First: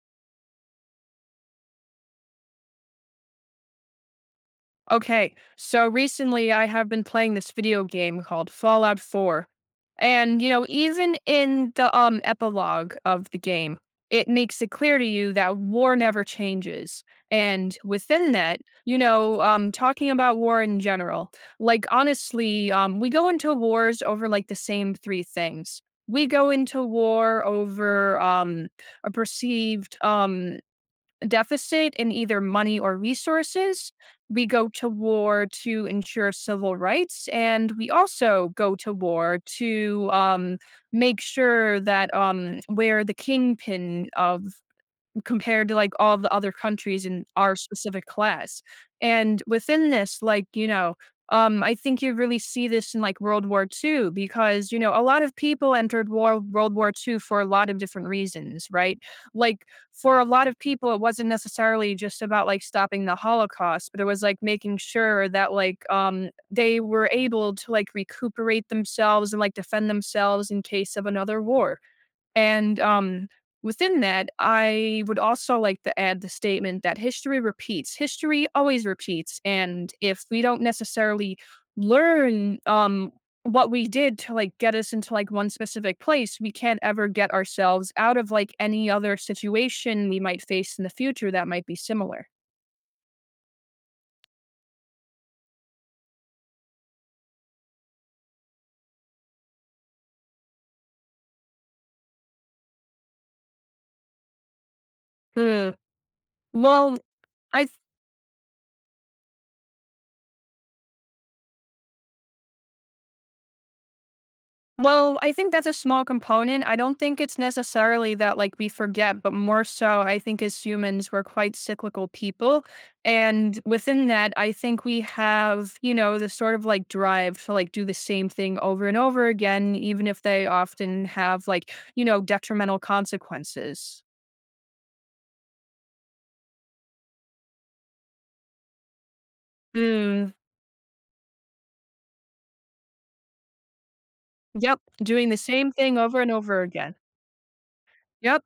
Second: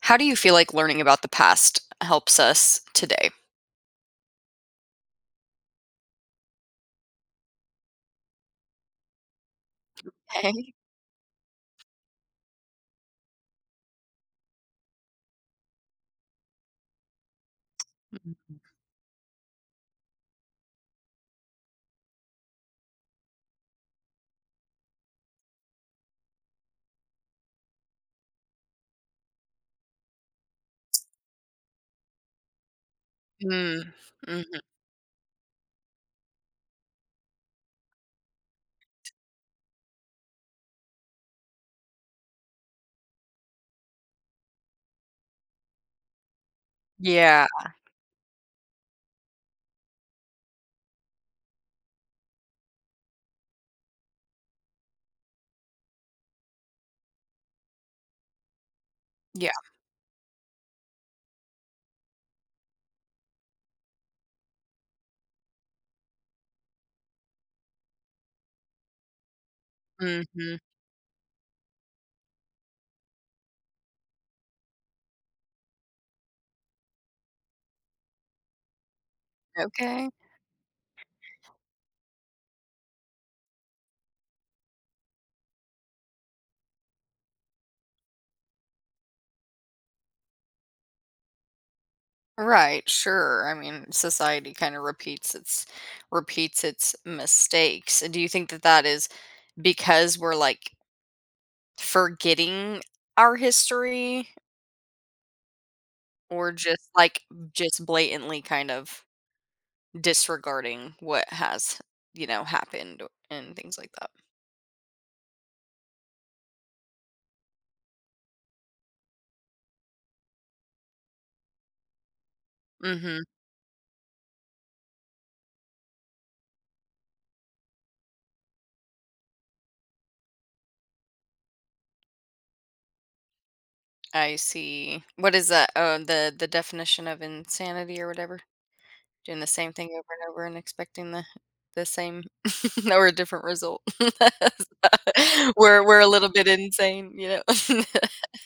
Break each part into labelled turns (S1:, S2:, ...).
S1: How do you feel like learning about the past helps us today?
S2: Okay, so recently I have been playing this video game called Fallout 4. And, you know,
S1: Okay.
S2: even in the epilogue of the game, it makes it clear to you that war never changes. And within that, you know, talking about war in general, like honestly, we go into wars over like the same three things. We go into war over a perceived deficit in either money or
S1: Mm,
S2: resources. We
S1: mhm.
S2: go to war to ensure civil rights, and we also go to war to make sure that we're the kingpin of compared to, like, all the other countries in
S1: Yeah,
S2: our specific class, and within this, like, you know, I think you really see this in, like, World War II because, you know, a lot of people entered war World War II for a lot of different reasons, right?
S1: yeah,
S2: Like, for a lot of people, it wasn't necessarily just about, like, stopping the Holocaust, but it was, like, making sure that, like, they were able to, like, recuperate themselves and, like, defend themselves
S1: mhm,
S2: in case of another war. And within that, I would also like to add the statement that history repeats. History always repeats, and
S1: okay.
S2: if we don't necessarily learn what we did to like get us into like one specific place, we can't ever get ourselves out of like any other situation we might face in the future that might be similar.
S1: Right, sure, I mean, society kinda repeats its mistakes. Do you think that that is because we're, like, forgetting our history
S2: Hmm.
S1: or just,
S2: Well,
S1: like,
S2: I
S1: just blatantly kind of disregarding what has, happened and things like that?
S2: Well, I think that's a small component. I don't think it's necessarily that like we forget, but more so I think as humans we're quite cyclical people.
S1: Mhm.
S2: And within that, I think we have, you know, the sort of like drive to like do the same thing over and over again, even if they often have like, you know, detrimental consequences.
S1: I see. What is that? Oh, the definition of insanity or whatever? Doing the same thing over and
S2: Mm,
S1: over and expecting the same or a different result.
S2: yep. Doing the same
S1: We're
S2: thing
S1: we're a
S2: over
S1: little
S2: and
S1: bit
S2: over again.
S1: insane,
S2: Yep.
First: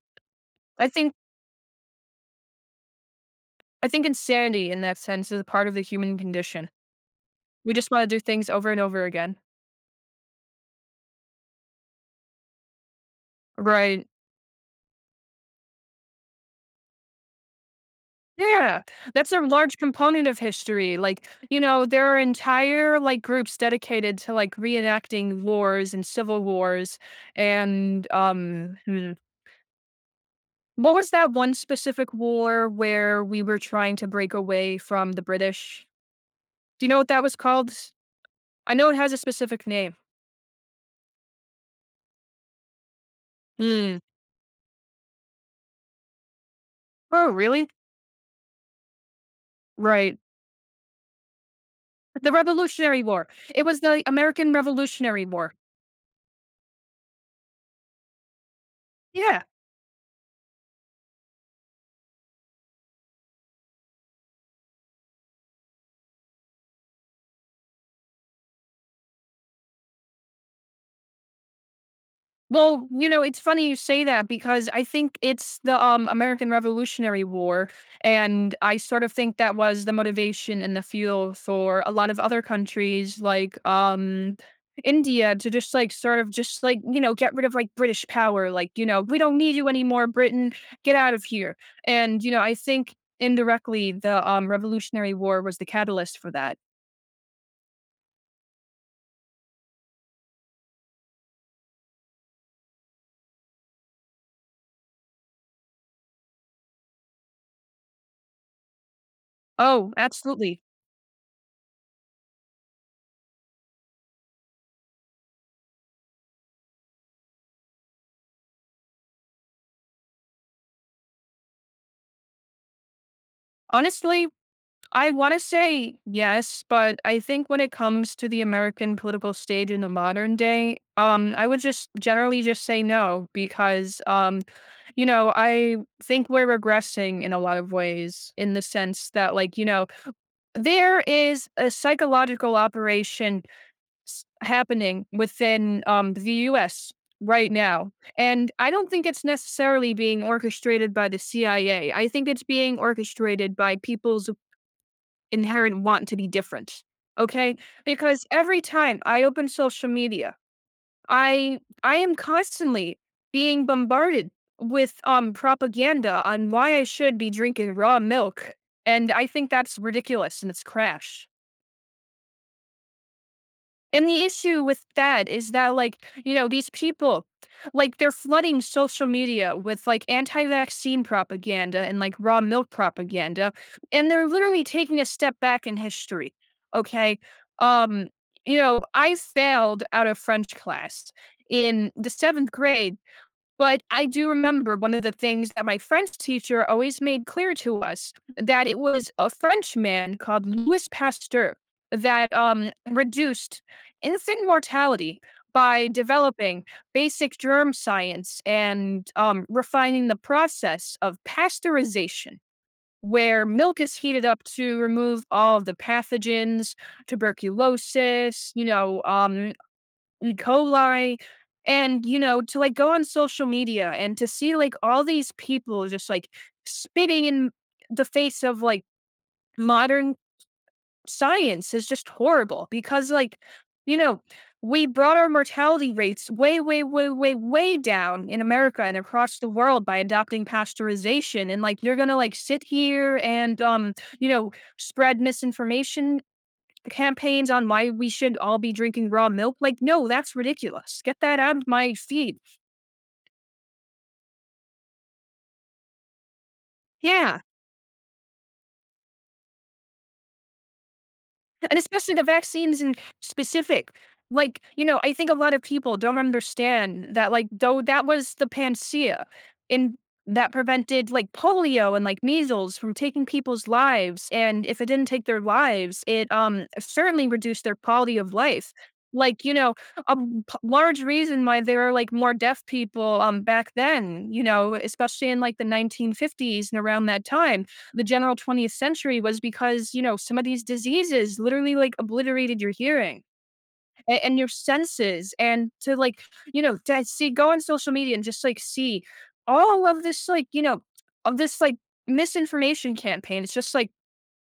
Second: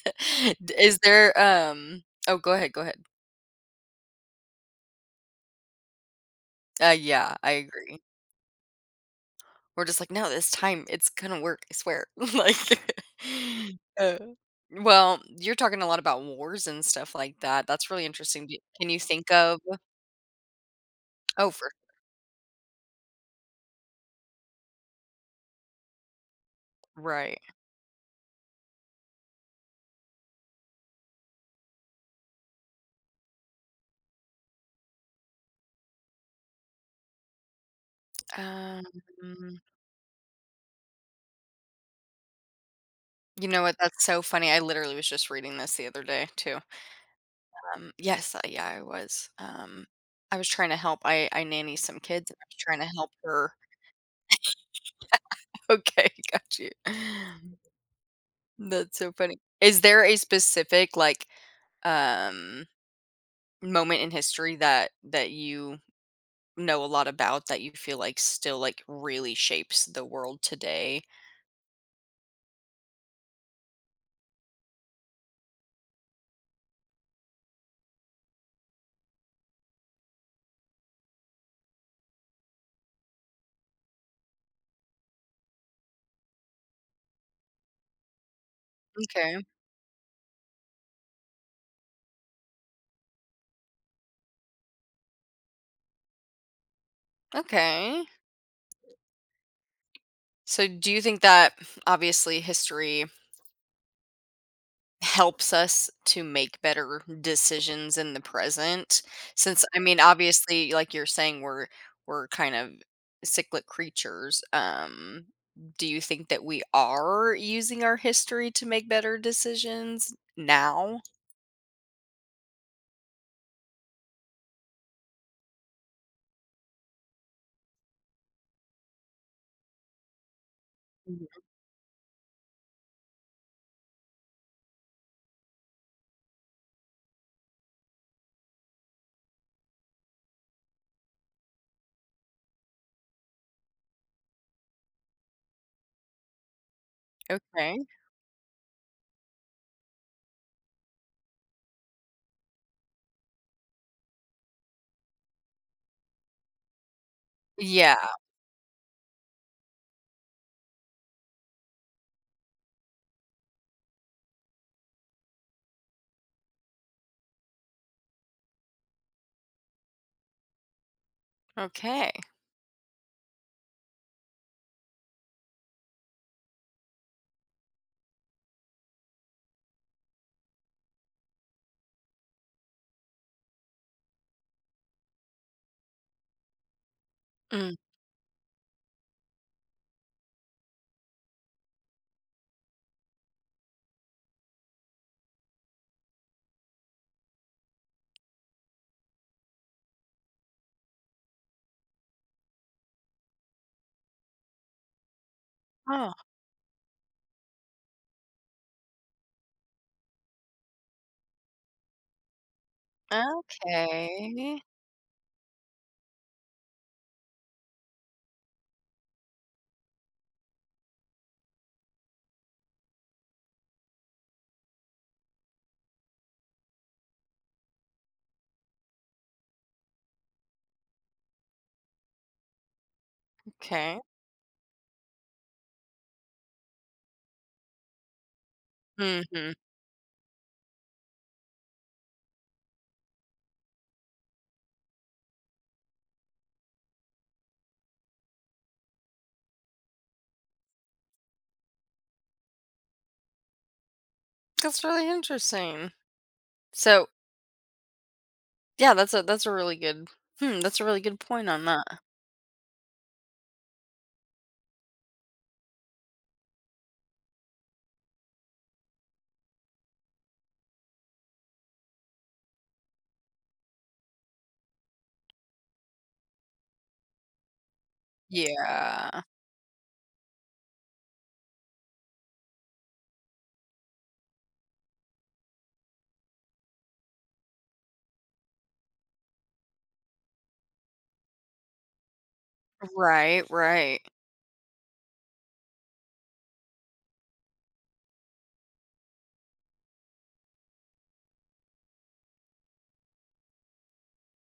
S2: I
S1: Is
S2: think
S1: there oh go ahead, go ahead.
S2: I think insanity in that sense is a part of the human condition.
S1: Yeah, I
S2: We just
S1: agree.
S2: want to do things over and over again.
S1: We're just like, no, this time it's gonna work, I swear. like
S2: Right.
S1: uh, well, you're talking a lot about wars and stuff like that. That's really interesting.
S2: Yeah,
S1: Can you think
S2: that's a
S1: of
S2: large component of history. Like,
S1: Oh,
S2: you
S1: for
S2: know, there are entire like groups dedicated to like reenacting wars and civil wars.
S1: right.
S2: And what was that one specific war where we were trying to break away from the British? Do you know what that was called? I
S1: Um,
S2: know it has a specific name.
S1: you know what?
S2: Hmm.
S1: That's so funny. I literally was just reading this the other day too.
S2: Oh, really?
S1: Yes, yeah, I was.
S2: Right.
S1: I was trying to help. I nanny some kids,
S2: The
S1: and I was trying to
S2: Revolutionary
S1: help
S2: War.
S1: her.
S2: It was the American Revolutionary War.
S1: Okay, got you. That's so funny.
S2: Yeah.
S1: Is there a specific like um moment in history that you know a lot about that you feel like still like really shapes the world today?
S2: Well, you know, it's funny you say that because I think it's the American Revolutionary War, and I sort of think that was the motivation and the fuel for a lot of other countries like India to just like sort of just like you know get rid of like British power, like you know we don't
S1: Okay.
S2: need you anymore, Britain, get out of here. And you know, I think indirectly the Revolutionary War was the catalyst for that.
S1: Okay. So do you think that obviously history helps us to make better decisions in the present, since, I
S2: Oh,
S1: mean,
S2: absolutely.
S1: obviously, like you're saying, we're kind of cyclic creatures, do you think that we are using our history to make better decisions now?
S2: Honestly, I want to say yes, but I think when it comes to the American political stage in the modern day,
S1: Mhm,
S2: I would just generally just say no because, you know, I think we're regressing in a lot of ways in the sense that, like, you know, there is a psychological operation happening within the U.S. right
S1: okay.
S2: now, and I don't think it's necessarily being orchestrated by the CIA. I A. I think it's being orchestrated by people's inherent want to be different, okay?
S1: Yeah,
S2: Because every time I open social media, I am constantly being bombarded with, propaganda on why I should be drinking raw milk, and I think that's ridiculous and it's crash.
S1: okay.
S2: And the issue with that is that, like, you know, these people, like, they're flooding social media with, like, anti-vaccine propaganda and, like, raw milk propaganda, and they're literally taking a step back in history, okay?
S1: Mm,
S2: Um, you know, I failed out of French class in the 7th grade but I do remember one of the things that my French teacher always made clear to us that it was a French man called Louis Pasteur that reduced infant mortality by
S1: oh,
S2: developing basic germ science and refining the process of pasteurization, where milk is heated up
S1: okay,
S2: to remove all of the pathogens, tuberculosis, you know, coli and you know to like go on social media and to see like all these people just like spitting in the face of like modern science is just horrible because like you
S1: okay.
S2: know we brought our mortality rates way way way way way down in america and across the
S1: Mhm.
S2: world by adopting pasteurization and like you're gonna like sit here and you know spread misinformation the campaigns on why we should all be drinking raw milk. Like, no, that's ridiculous. Get that out of my feed.
S1: That's really interesting. So,
S2: Yeah,
S1: yeah, that's a really good hmm, that's a really good point on
S2: and
S1: that.
S2: especially the vaccines in specific. Like, you know, I think a lot of people don't understand that, like, though that was the panacea and that prevented like polio and like measles from taking people's lives. And if it didn't take their lives, it certainly reduced their quality of life.
S1: Yeah.
S2: Like, you know, large reason why there were like more deaf people back then, you know, especially in like the 1950s and around that time the general 20th century was because, you know, some of these diseases literally like obliterated your hearing
S1: Right, right.
S2: and your senses. And to like, you know, to see, go on social media and just like see all of this, like, you know, of this like misinformation campaign. It's just like,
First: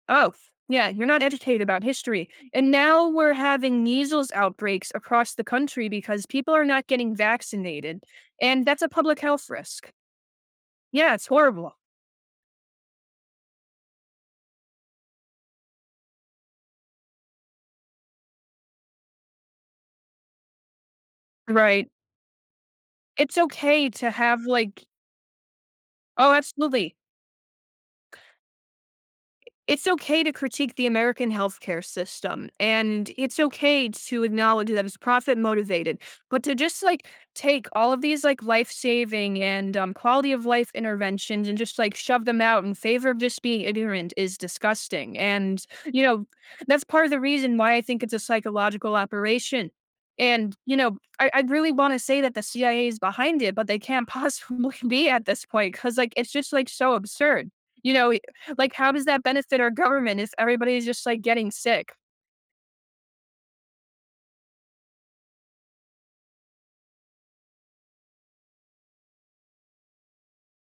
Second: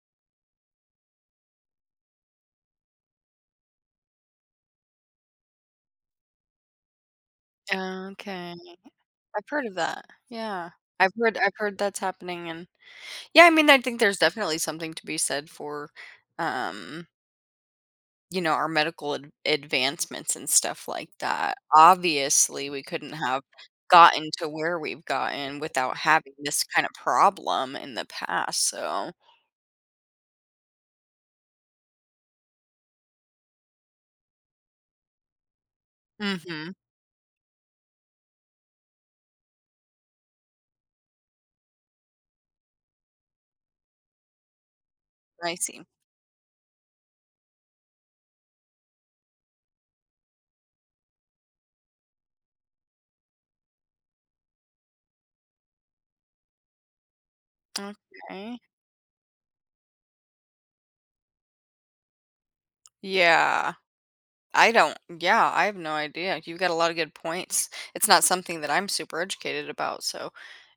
S2: oh, yeah, you're not educated about history. And now we're having measles outbreaks across the country because people are not getting vaccinated.
S1: Okay.
S2: And that's a public health
S1: I've heard of
S2: risk.
S1: that. Yeah.
S2: Yeah, it's
S1: I've
S2: horrible.
S1: heard that's happening and yeah, I mean, I think there's definitely something to be said for, um, you know, our medical ad advancements and stuff like that.
S2: Right.
S1: Obviously, we couldn't
S2: It's
S1: have
S2: okay to
S1: gotten
S2: have
S1: to where
S2: like
S1: we've gotten without
S2: oh,
S1: having this kind of
S2: absolutely.
S1: problem in the past, so
S2: It's okay to critique the American healthcare system, and it's okay to acknowledge that it's profit motivated. But to
S1: mhm.
S2: just like take all of these like life saving and quality of life interventions and just like shove them out in favor of just being ignorant is disgusting.
S1: I
S2: And,
S1: see.
S2: you know, that's part of the reason why I think it's a psychological operation. And, you know, I really want to say that the CIA is behind it, but they can't possibly be at this point because, like, it's just like so absurd you know,
S1: Okay.
S2: like, how does that benefit our government if everybody's just like getting sick?
S1: Yeah. I don't yeah, I have no idea. You've got a lot of good points. It's not something that I'm super educated about, so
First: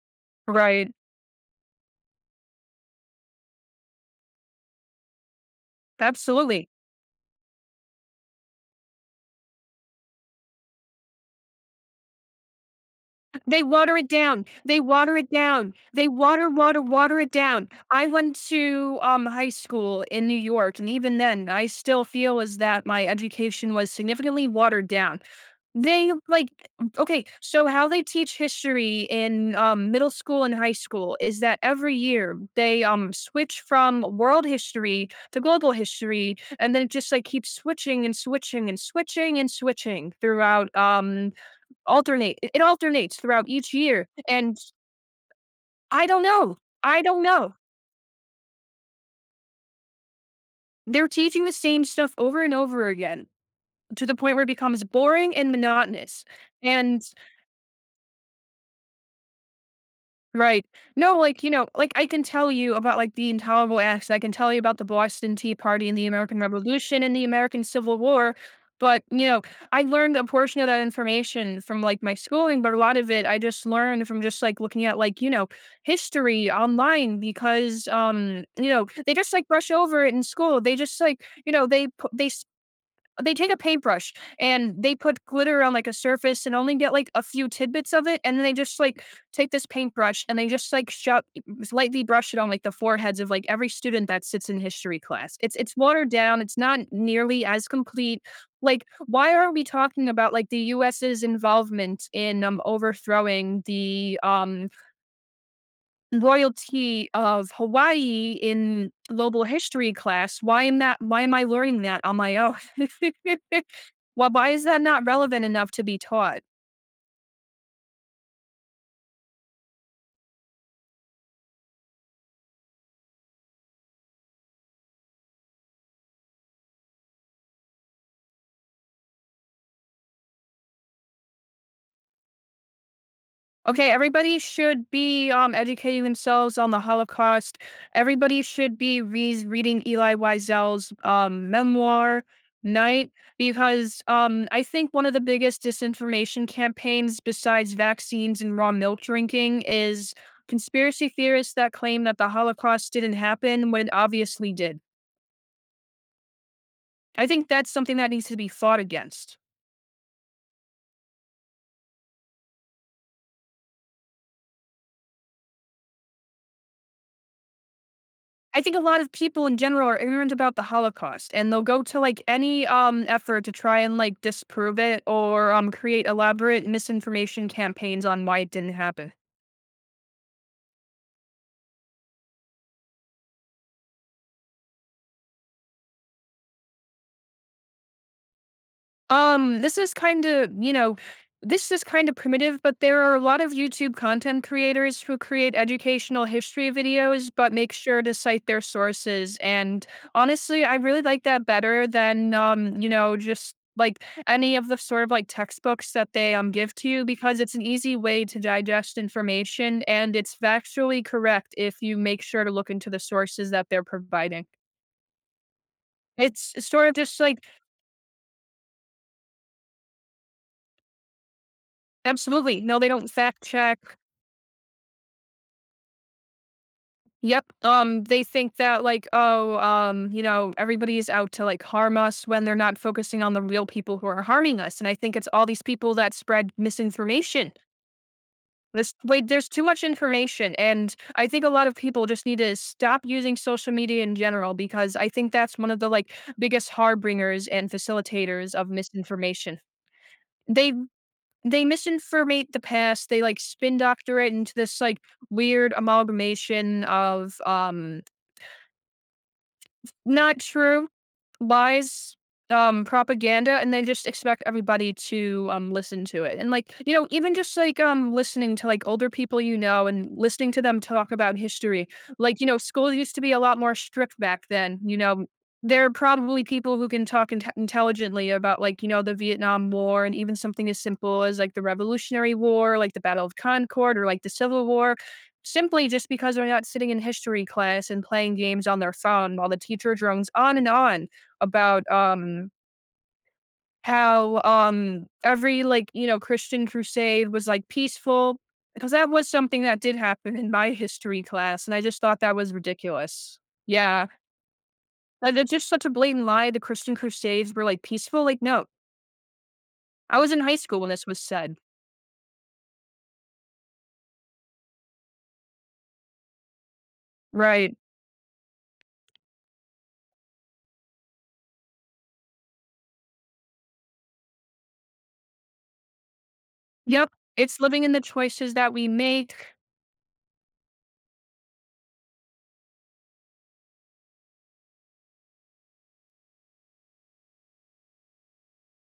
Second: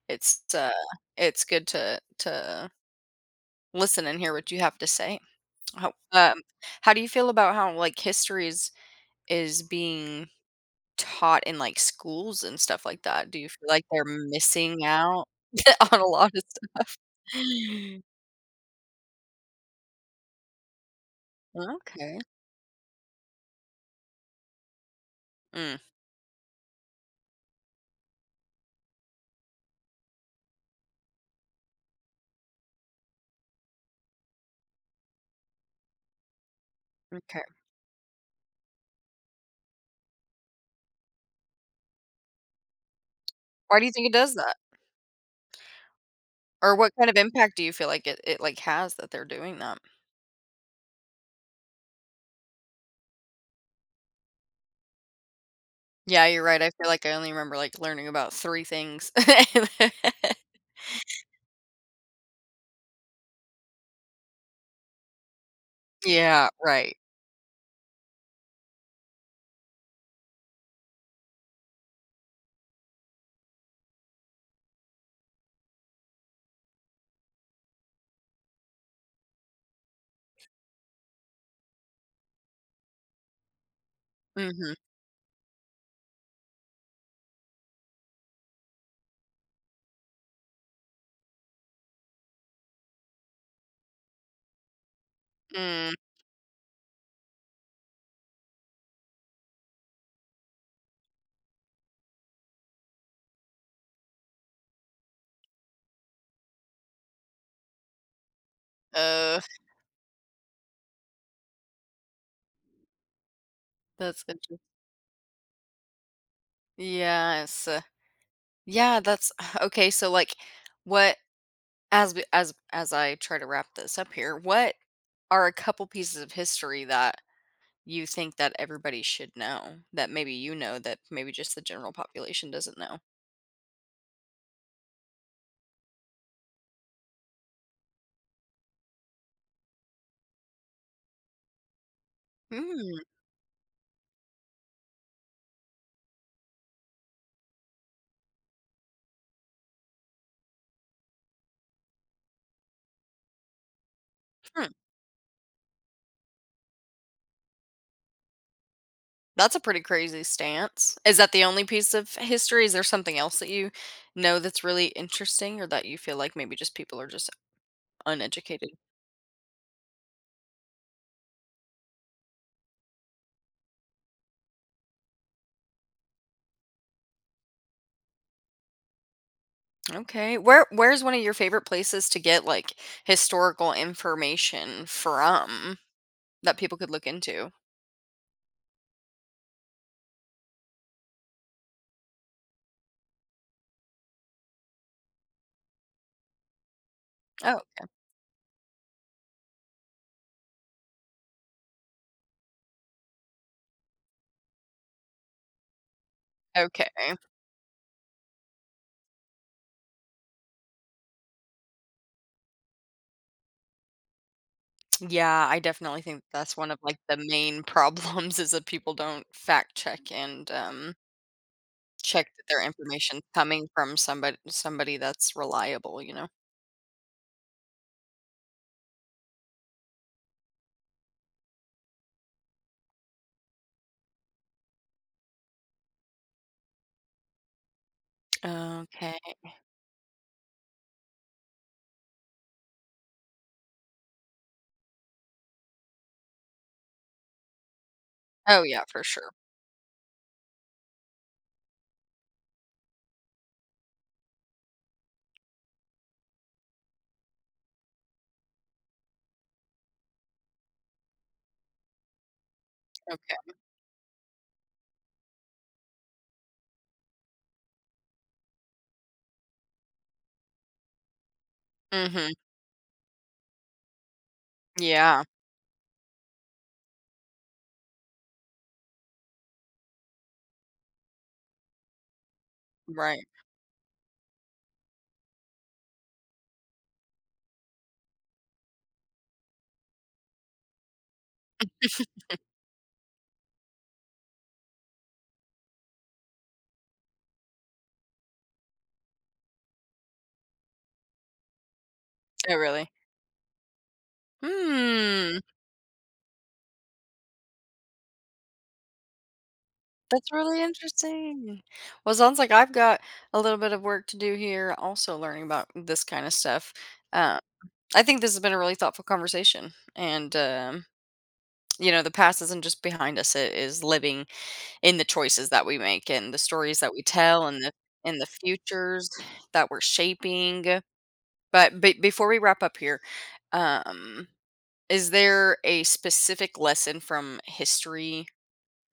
S1: it's, uh,
S2: Right.
S1: it's good to listen and hear what you have to say. How um,
S2: Absolutely.
S1: how do you feel about how, like, history is being taught in, like, schools and stuff like that? Do you
S2: They
S1: feel like
S2: water
S1: they're
S2: it down. They
S1: missing
S2: water
S1: out
S2: it down.
S1: on a
S2: They
S1: lot of
S2: water, water,
S1: stuff?
S2: water it down. I went to high school in New York, and even then I still
S1: Okay.
S2: feel as that my education was significantly watered down.
S1: Mm,
S2: They like okay, so how they teach history in, middle school and high school is that every year they, switch from world history to global history, and then it just, like,
S1: m'kay.
S2: keeps switching and switching and switching and switching throughout, alternate it it alternates throughout each
S1: Why do you think
S2: year,
S1: it does that?
S2: and I don't know.
S1: Or what
S2: I
S1: kind of
S2: don't
S1: impact
S2: know.
S1: do you feel like like, has that they're doing that?
S2: They're teaching the same stuff over and over again to the point where it becomes boring and monotonous,
S1: Yeah, you're right. I feel
S2: and
S1: like I only remember, like, learning about 3 things.
S2: right. No, like, you know, like, I can tell you about, like, the intolerable acts, I can tell you about the Boston Tea Party and the American
S1: Yeah, right.
S2: Revolution and the American Civil War, but, you know, I learned a portion of that information from, like, my schooling, but a lot of it I just learned from just, like, looking at, like, you know, history online because, you know, they just, like, brush over it in school. They just, like, you know, they pu they take a paintbrush
S1: Mhm.
S2: and they put glitter on like a surface and only get like a few tidbits of it, and then they just like take this paintbrush and they just like shove lightly brush it on like the foreheads of like every student that sits in history class. It's
S1: Mm,
S2: watered down. It's not nearly as complete. Like, why are we talking about like the U.S.'s involvement in overthrowing the royalty of Hawaii in
S1: uh,
S2: global history class. Why am I learning that on my own?
S1: that's
S2: well, why
S1: interest
S2: is that not relevant enough to be taught?
S1: Yes. Yeah, that's okay, so, like, what as we as I try to wrap this up here, what are a couple pieces of history that you think that everybody should know, that maybe you know that maybe just the general population doesn't know?
S2: Okay, everybody should be educating themselves on the Holocaust. Everybody should be reading Eli Wiesel's memoir,
S1: Mm.
S2: Night, because I think one of the biggest disinformation campaigns, besides vaccines and raw milk drinking, is conspiracy theorists that claim that the Holocaust didn't happen when it obviously did. I think that's something that needs to be fought against.
S1: That's a pretty crazy stance. Is that the only piece of history? Is there something else that you know that's really interesting or that you feel like maybe just people are just
S2: I
S1: uneducated?
S2: think a lot of people in general are ignorant about the Holocaust, and they'll go to, like, any, effort to try and, like, disprove it or, create elaborate misinformation campaigns on why it didn't happen.
S1: Okay. Where's one of your favorite places to get like historical information from that people could look into?
S2: This is kind of, you know, this is kind of primitive, but there are a lot of YouTube content creators who create educational history videos, but
S1: Oh,
S2: make sure to cite their sources. And honestly, I really like that better than, you know, just like any of the sort of like textbooks that they give
S1: okay.
S2: to you because it's an easy way to digest information and it's factually correct if you make sure to look into the sources that they're providing.
S1: Yeah, I definitely think
S2: It's
S1: that's one of
S2: sort of
S1: like the
S2: just like
S1: main problems is that people don't fact check and check that their
S2: absolutely no, they don't
S1: information's
S2: fact
S1: coming from
S2: check
S1: somebody that's reliable, you know.
S2: yep. They think that like, oh, you know, everybody's out to like harm us when they're not focusing on the real people who are harming us. And I think it's all these people that spread misinformation. This wait,
S1: Okay.
S2: there's too much information. And I think a lot of people just need to stop using social media in general because I think that's one of the like biggest harbingers and facilitators
S1: Oh,
S2: of
S1: yeah, for sure.
S2: misinformation. They they misinformate the past. They like spin doctor it into this like weird amalgamation of not true lies,
S1: Okay.
S2: propaganda, and they just expect everybody to, listen to it. And, like, you know, even just, like, listening to, like, older people you know and listening to them talk about history.
S1: Mhm.
S2: Like, you know, school used to be a lot more strict back then, you
S1: Yeah.
S2: know? There are probably people who can talk intelligently about, like, you know, the Vietnam War and even something as simple as, like, the Revolutionary War, like, the Battle
S1: Right.
S2: of Concord or, like, the Civil War, simply just because they're not sitting in history class and playing games on their phone while the teacher drones on and on about how every like you know Christian crusade was like peaceful because that was something that did happen in my history class, and I just thought that was
S1: Oh, really?
S2: ridiculous. Yeah,
S1: Hmm.
S2: that's just such a blatant lie. The Christian crusades were like peaceful. Like no, I
S1: That's
S2: was in high
S1: really
S2: school when this was said.
S1: interesting. Well, it sounds like I've got a little bit of work to do here, also learning about this kind of stuff. Uh,
S2: Right.
S1: I think this has been a really thoughtful conversation. And, you know, the past isn't just behind us, it is living in the choices that we make and the stories that we
S2: Yep.
S1: tell
S2: It's
S1: and
S2: living in the
S1: the
S2: choices that we
S1: futures
S2: make.
S1: that we're shaping. But, before we wrap up here, um, is there a specific lesson from history?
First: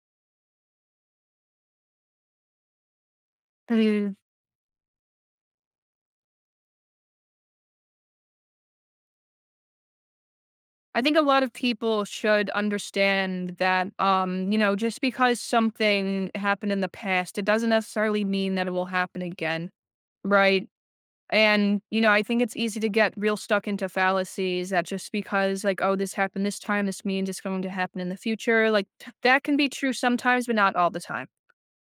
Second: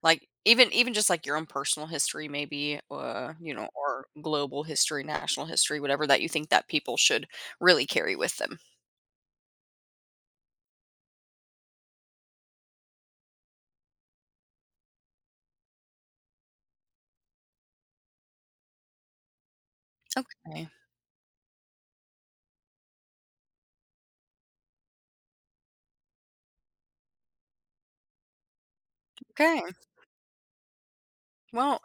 S1: Like even just like your own personal history maybe, you know, or global history, national history, whatever that you think that people should really carry with them.
S2: I think a lot of people should understand that, you know, just because something happened in the past, it doesn't necessarily mean that it will happen again, right?
S1: Okay.
S2: And, you know, I think it's easy to get real stuck into fallacies that just because, like, oh, this happened this time, this means it's going to happen in the future. Like, that can
S1: Okay.
S2: be true sometimes, but not all the time.
S1: Well,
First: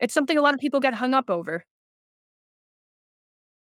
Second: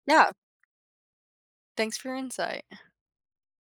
S2: It's
S1: yeah,
S2: something a lot of people get hung up over.
S1: thanks for your insight.